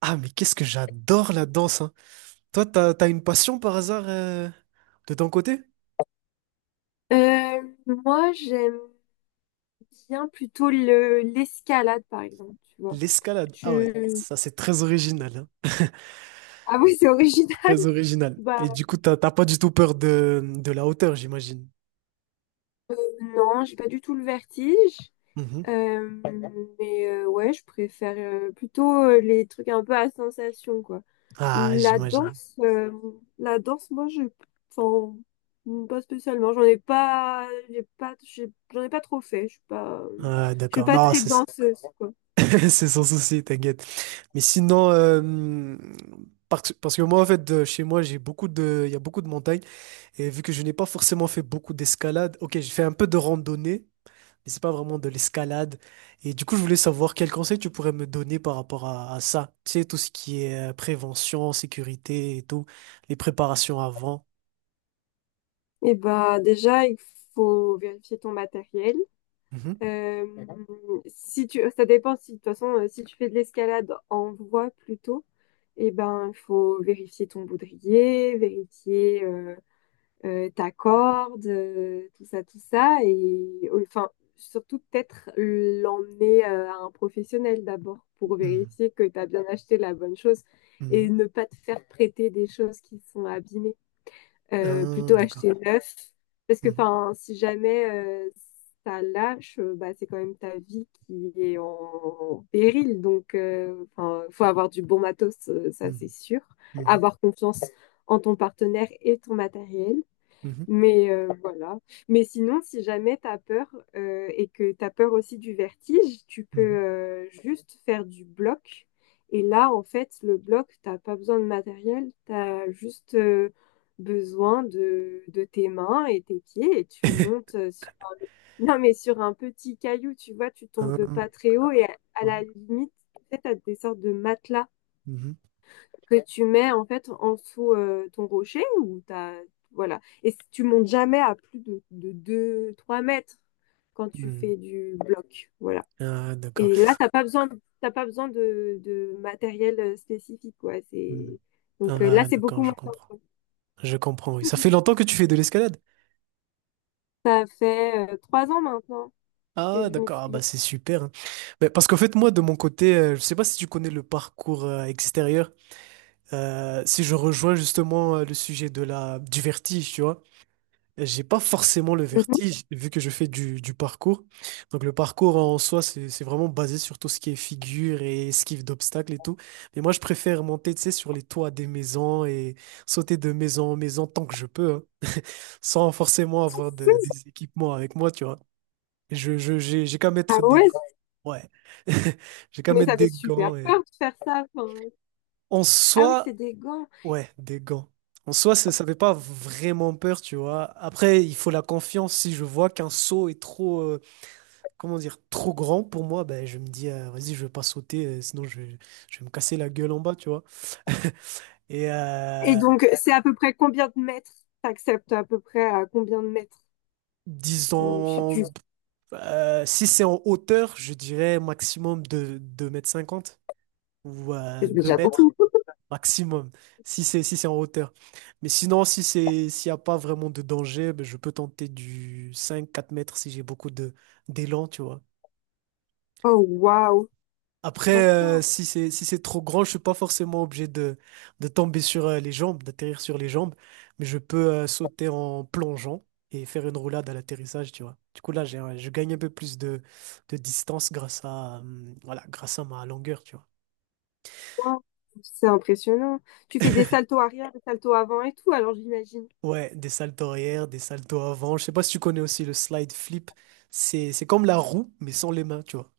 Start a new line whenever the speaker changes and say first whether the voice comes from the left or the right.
right: Ah, mais qu'est-ce que j'adore la danse, hein. Toi, t'as une passion par hasard de ton côté?
left: Moi, j'aime bien plutôt le l'escalade, par exemple, tu vois.
right: L'escalade. Ah ouais,
left: Je...
right: ça c'est très original, hein.
left: Ah oui, c'est original.
right: Très original.
left: Bah
right: Et du coup, t'as pas du tout peur de la hauteur, j'imagine.
left: non, j'ai pas du tout le vertige.
right: Mhm.
left: Euh, mais ouais, je préfère plutôt les trucs un peu à sensation, quoi.
right: Ah,
left: La
right: j'imagine.
left: danse, euh, la danse, moi. Enfin, pas spécialement. J'en ai pas trop fait.
right: Ah,
left: Je suis
right: d'accord.
left: pas
right: Non,
left: très
right: c'est ça.
left: danseuse, quoi.
right: C'est sans souci, t'inquiète. Mais sinon, parce que moi, en fait, chez moi, il y a beaucoup de montagnes. Et vu que je n'ai pas forcément fait beaucoup d'escalade, ok, j'ai fait un peu de randonnée, mais c'est pas vraiment de l'escalade. Et du coup, je voulais savoir quel conseil tu pourrais me donner par rapport à ça. Tu sais, tout ce qui est prévention, sécurité et tout, les préparations avant.
left: Eh ben, déjà, il faut vérifier ton matériel.
right: Mhm,
left: Mhm. si tu, Ça dépend si, de toute façon, si tu fais de l'escalade en voie plutôt, eh ben, il faut vérifier ton baudrier, vérifier ta corde, tout ça, tout ça. Et enfin, surtout peut-être l'emmener à un professionnel d'abord pour
right: mhm,
left: vérifier que tu as bien acheté la bonne chose et
right: mhm.
left: ne pas te faire prêter des choses qui sont abîmées. Euh,
right: Ah,
left: plutôt acheter
right: d'accord.
left: neuf. Parce que
right: Mhm,
left: enfin, si jamais ça lâche, bah, c'est quand même ta vie qui est en péril. Donc, enfin, faut avoir du bon matos, ça c'est sûr.
right: mhm,
left: Avoir confiance en ton partenaire et ton matériel.
right: mhm,
left: Mais voilà. Mais sinon, si jamais tu as peur et que tu as peur aussi du vertige, tu peux
right: mhm, mhm.
left: juste faire du bloc. Et là, en fait, le bloc, t'as pas besoin de matériel, tu as juste besoin de tes mains et tes pieds et tu montes sur Non, mais sur un petit caillou, tu vois, tu tombes de
right: Ah,
left: pas très haut et à
right: ouais.
left: la limite, peut-être t'as des sortes de matelas
right: Mhm,
left: que tu mets en fait en dessous ton rocher ou t'as voilà. Et si tu montes jamais à plus de 2 3 mètres quand tu
right: mhm.
left: fais du bloc, voilà.
right: Ah, d'accord.
left: Et là t'as pas besoin de matériel spécifique, quoi.
right: Mhm.
left: C'est donc, là,
right: Ah,
left: c'est beaucoup
right: d'accord, je
left: moins.
right: comprends. Je comprends, oui. Ça fait longtemps que tu fais de l'escalade?
left: Ça fait 3 ans maintenant que
right: Ah,
left: je m'y
right: d'accord, ah,
left: suis.
right: bah, c'est super, hein. Mais parce qu'en fait, moi, de mon côté, je sais pas si tu connais le parcours extérieur. Si je rejoins justement le sujet de du vertige, tu vois, j'ai pas forcément le
left: Mhm.
right: vertige vu que je fais du parcours. Donc, le parcours en soi, c'est vraiment basé sur tout ce qui est figure et esquive d'obstacles et tout. Mais moi, je préfère monter, tu sais, sur les toits des maisons et sauter de maison en maison tant que je peux, hein, sans forcément avoir des équipements avec moi, tu vois. J'ai qu'à
left: Ah
right: mettre des
left: ouais.
right: gants. Ouais. J'ai qu'à
left: Mais
right: mettre
left: ça fait
right: des gants.
left: super
right: Et...
left: peur de faire ça, enfin.
right: En
left: Ah oui,
right: soi,
left: c'est des gants.
right: ouais, des gants. En soi, ça fait pas vraiment peur, tu vois. Après, il faut la confiance. Si je vois qu'un saut est trop, comment dire, trop grand pour moi, ben, je me dis, vas-y, je vais pas sauter, je vais me casser la gueule en bas, tu vois. Et
left: Et donc, c'est à peu près combien de mètres? T'acceptes à peu près à combien de mètres? Je sais.
right: disons, si c'est en hauteur, je dirais maximum de 2,50 m ou
left: C'est
right: 2
left: déjà
right: mètres.
left: beaucoup.
right: Maximum, si c'est en hauteur. Mais sinon, si c'est s'il n'y a pas vraiment de danger, ben, je peux tenter du 5 4 m si j'ai beaucoup de d'élan, tu vois.
left: Oh, waouh.
right: Après,
left: D'accord.
right: si c'est trop grand, je suis pas forcément obligé de tomber sur les jambes, d'atterrir sur les jambes, mais je peux sauter en plongeant et faire une roulade à l'atterrissage, tu vois. Du coup, là, je gagne un peu plus de distance grâce à, voilà, grâce à ma longueur, tu vois.
left: Waouh. C'est impressionnant. Tu fais des saltos arrière, des saltos avant et tout, alors j'imagine.
right: Ouais, des saltos arrière, des saltos avant. Je sais pas si tu connais aussi le slide flip. C'est comme la roue, mais sans les mains, tu vois.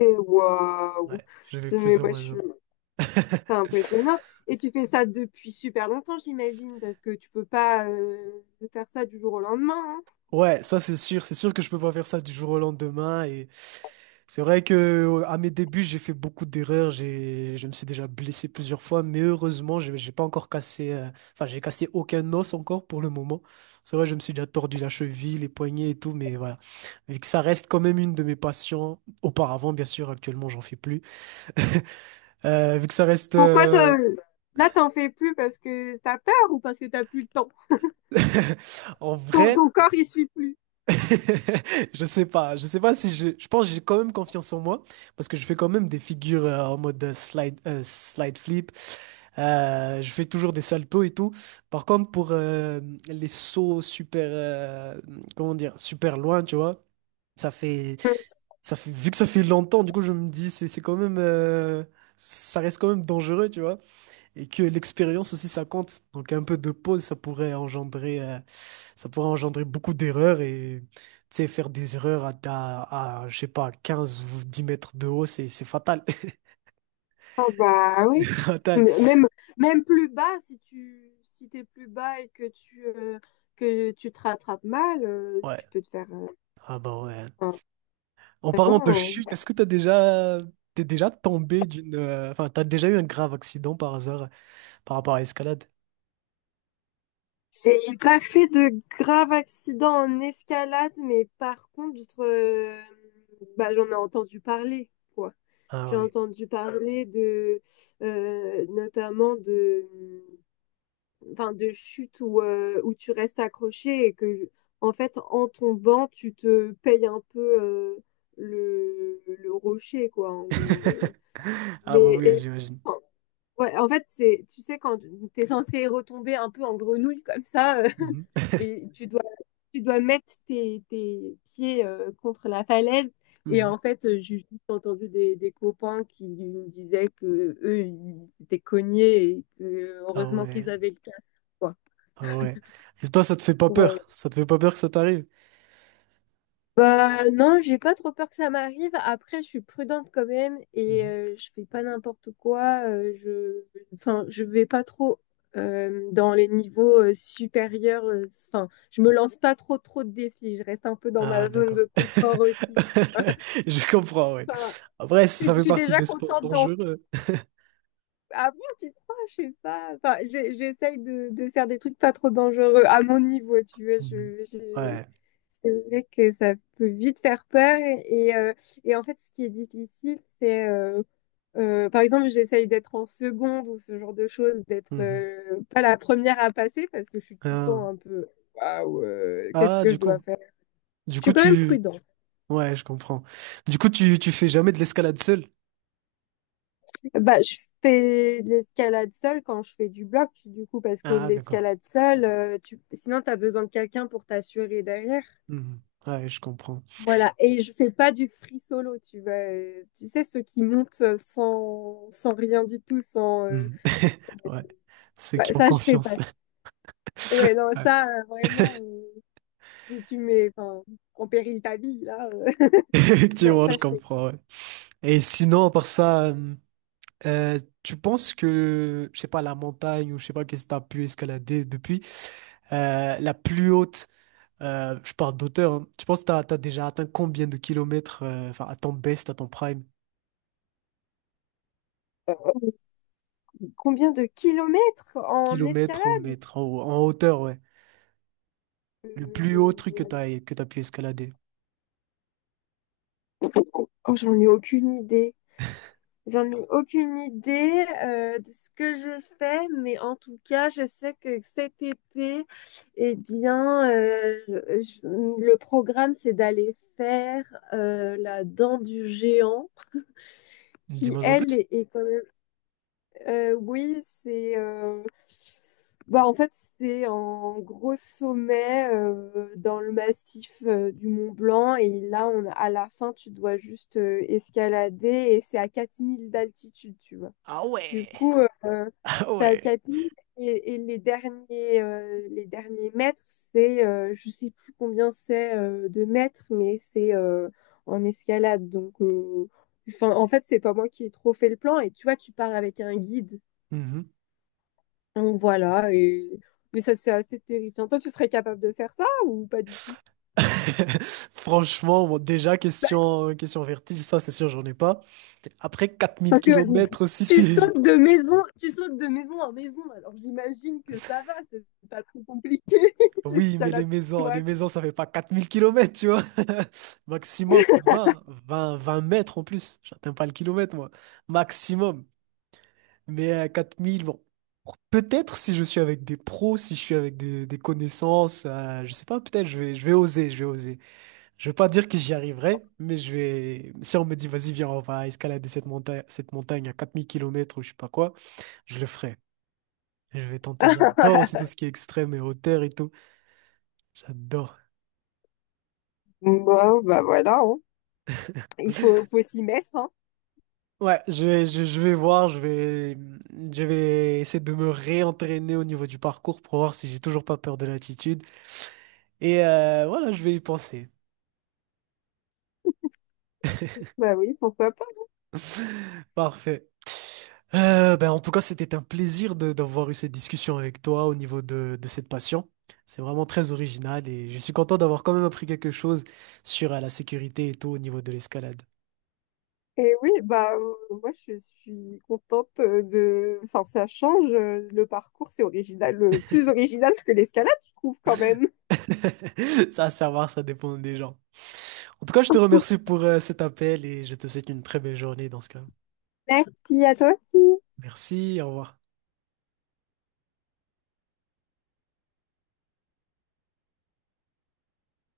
left: Et waouh.
right: Ouais, je vais
left: Je- Mais
right: plus ou
left: moi, je
right: moins
left: suis...
right: ça.
left: C'est impressionnant. Et tu fais ça depuis super longtemps, j'imagine, parce que tu peux pas faire ça du jour au lendemain, hein.
right: Ouais, ça c'est sûr. C'est sûr que je peux pas faire ça du jour au lendemain. Et c'est vrai que à mes débuts, j'ai fait beaucoup d'erreurs. Je me suis déjà blessé plusieurs fois, mais heureusement, j'ai pas encore cassé. Enfin, j'ai cassé aucun os encore pour le moment. C'est vrai, je me suis déjà tordu la cheville, les poignets et tout, mais voilà. Vu que ça reste quand même une de mes passions. Auparavant, bien sûr, actuellement, j'en fais plus. Vu que ça reste
left: Pourquoi t'en- Là, t'en fais plus parce que t'as peur ou parce que t'as plus le temps?
right: en
left: Ton
right: vrai,
left: corps, il suit plus.
right: je sais pas si je, je pense que j'ai quand même confiance en moi parce que je fais quand même des figures en mode slide flip. Je fais toujours des saltos et tout. Par contre, pour les sauts super comment dire, super loin, tu vois, ça fait ça fait vu que ça fait longtemps, du coup je me dis c'est quand même ça reste quand même dangereux, tu vois. Et que l'expérience aussi ça compte. Donc un peu de pause, ça pourrait engendrer beaucoup d'erreurs. Et tu sais, faire des erreurs à, je sais pas, 15, ou 10 mètres de haut, c'est fatal.
left: Ah bah oui.
right: Fatal.
left: M- Même, Même plus bas, si t'es plus bas et que tu te rattrapes mal,
right: Ouais.
left: tu peux te faire
right: Ah bah ouais.
left: un-
right: En parlant de
left: vraiment.
right: chute, est-ce que t'es déjà tombé d'une enfin t'as déjà eu un grave accident par hasard par rapport à l'escalade?
left: J'ai pas fait de grave accident en escalade, mais par contre, bah, j'en ai entendu parler, quoi.
right: Ah
left: J'ai
right: oui.
left: entendu parler de notamment de enfin, de chute où tu restes accroché et que, en fait, en tombant, tu te payes un peu le rocher, quoi, en gros.
right: Ah bah
left: Mais
right: oui,
left: et-
right: j'imagine.
left: enfin, ouais, en fait, tu sais, quand tu es censé retomber un peu en grenouille comme ça.
right: Mhm.
left: Et tu dois mettre tes pieds contre la falaise. Et
right: Mhm.
left: en fait, j'ai juste entendu des copains qui me disaient que eux, ils étaient cognés et que
right: Ah
left: heureusement qu'ils
right: ouais.
left: avaient le casque, quoi.
right: Ah ouais. Et toi, ça te fait pas
left: Pour, euh,
right: peur? Ça te fait pas peur que ça t'arrive?
left: Bah non, j'ai pas trop peur que ça m'arrive. Après, je suis prudente quand même et
right: Mhm.
left: je fais pas n'importe quoi. Enfin, je vais pas trop dans les niveaux supérieurs. Enfin, je me lance pas trop trop de défis. Je reste un peu dans
right: Ah,
left: ma zone
right: d'accord.
left: de confort aussi.
right: Je comprends, ouais.
left: Enfin,
right: Après, ça
left: je
right: fait
left: suis
right: partie
left: déjà
right: des sports
left: contente d'en.
right: dangereux.
left: Ah bon, tu crois? Je sais pas. Enfin, j'essaye de faire des trucs pas trop dangereux à mon niveau, tu vois.
right: Mhm. Ouais.
left: C'est vrai que ça peut vite faire peur et, euh, et, en fait, ce qui est difficile, c'est par exemple, j'essaye d'être en seconde ou ce genre de choses, d'être
right: Mhm.
left: pas la première à passer parce que je suis tout le
right: Ah.
left: temps un peu waouh, qu'est-ce
right: Ah,
left: que je
right: du
left: dois
right: coup.
left: faire?
right: Du
left: Je
right: coup,
left: suis quand même
right: tu...
left: prudente.
right: Ouais, je comprends. Du coup, tu fais jamais de l'escalade seul?
left: Bah, je fais de l'escalade seule quand je fais du bloc, du coup, parce que
right: Ah, d'accord.
left: l'escalade seule, tu sinon t'as besoin de quelqu'un pour t'assurer derrière.
right: Mhm. Ouais, je comprends.
left: Voilà, et je fais pas du free solo, tu vois. Tu sais, ceux qui montent sans rien du tout, sans...
right: Mhm. Ouais. Ceux
left: bah,
right: qui ont
left: ça, je fais
right: confiance.
left: pas. Ouais, non,
right: Ouais.
left: ça, vraiment, tu mets, enfin, en péril ta vie, là. Non,
right: Effectivement,
left: ça,
right: je
left: je fais.
right: comprends, ouais. Et sinon, à part ça... tu penses que, je sais pas, la montagne ou je sais pas qu'est-ce que t'as pu escalader depuis, la plus haute, je parle d'auteur, hein, tu penses que t'as déjà atteint combien de kilomètres, enfin, à ton best, à ton prime,
left: Euh, Combien de kilomètres en
right: kilomètres ou
left: escalade?
right: mètres, en hauteur, ouais. Le plus haut truc que
left: Euh,
right: que t'as pu escalader.
left: Oh j'en ai aucune idée. J'en ai aucune idée de ce que j'ai fait, mais en tout cas, je sais que cet été, eh bien, le programme, c'est d'aller faire la dent du géant, qui,
right: Dis-moi en
left: elle,
right: plus.
left: est quand même... oui, bah, en fait, c'est en gros sommet dans le massif du Mont Blanc, et là, à la fin, tu dois juste escalader, et c'est à 4 000 d'altitude, tu vois.
right: Ah
left: Du
right: ouais,
left: coup, euh,
right: ah
left: c'est à
right: ouais.
left: et les derniers mètres, je sais plus combien c'est de mètres, mais c'est en escalade. Donc, enfin, en fait, c'est pas moi qui ai trop fait le plan. Et tu vois, tu pars avec un guide.
right: Mhm.
left: Donc voilà. Mais ça, c'est assez terrifiant. Toi, tu serais capable de faire ça ou pas du tout?
right: Franchement, bon, déjà,
left: Bah,
right: question vertige, ça c'est sûr, j'en ai pas. Après 4000
left: parce que
right: kilomètres aussi, c'est...
left: tu sautes de maison en maison. Alors j'imagine que ça va, c'est pas trop compliqué
right: Oui, mais
left: l'escalade pour toi.
right: les maisons, ça fait pas 4000 km, tu vois. Maximum 20 m en plus. J'atteins pas le kilomètre, moi. Maximum. Mais à 4000, bon. Peut-être si je suis avec des pros, si je suis avec des connaissances, je sais pas, peut-être je vais oser, je vais oser. Je vais pas dire que j'y arriverai, mais je vais. Si on me dit, vas-y, viens, on va escalader cette montagne à 4000 km ou je sais pas quoi, je le ferai. Je vais tenter. J'adore aussi tout ce qui est extrême et hauteur et tout. J'adore.
left: Bon, bah voilà, hein. Faut s'y mettre, hein.
right: Ouais, je vais voir, je vais essayer de me réentraîner au niveau du parcours pour voir si j'ai toujours pas peur de l'altitude. Et voilà, je vais y penser.
left: Bah oui, pourquoi pas.
right: Parfait. Ben, en tout cas, c'était un plaisir d'avoir eu cette discussion avec toi au niveau de cette passion. C'est vraiment très original et je suis content d'avoir quand même appris quelque chose sur la sécurité et tout au niveau de l'escalade.
left: Et oui, bah moi, je suis contente de... Enfin, ça change, le parcours, c'est original, plus original que l'escalade, je trouve quand même.
right: Ça, à savoir, ça dépend des gens. En tout cas, je te remercie pour cet appel et je te souhaite une très belle journée dans ce cas.
left: Merci à toi aussi.
right: Merci, au revoir.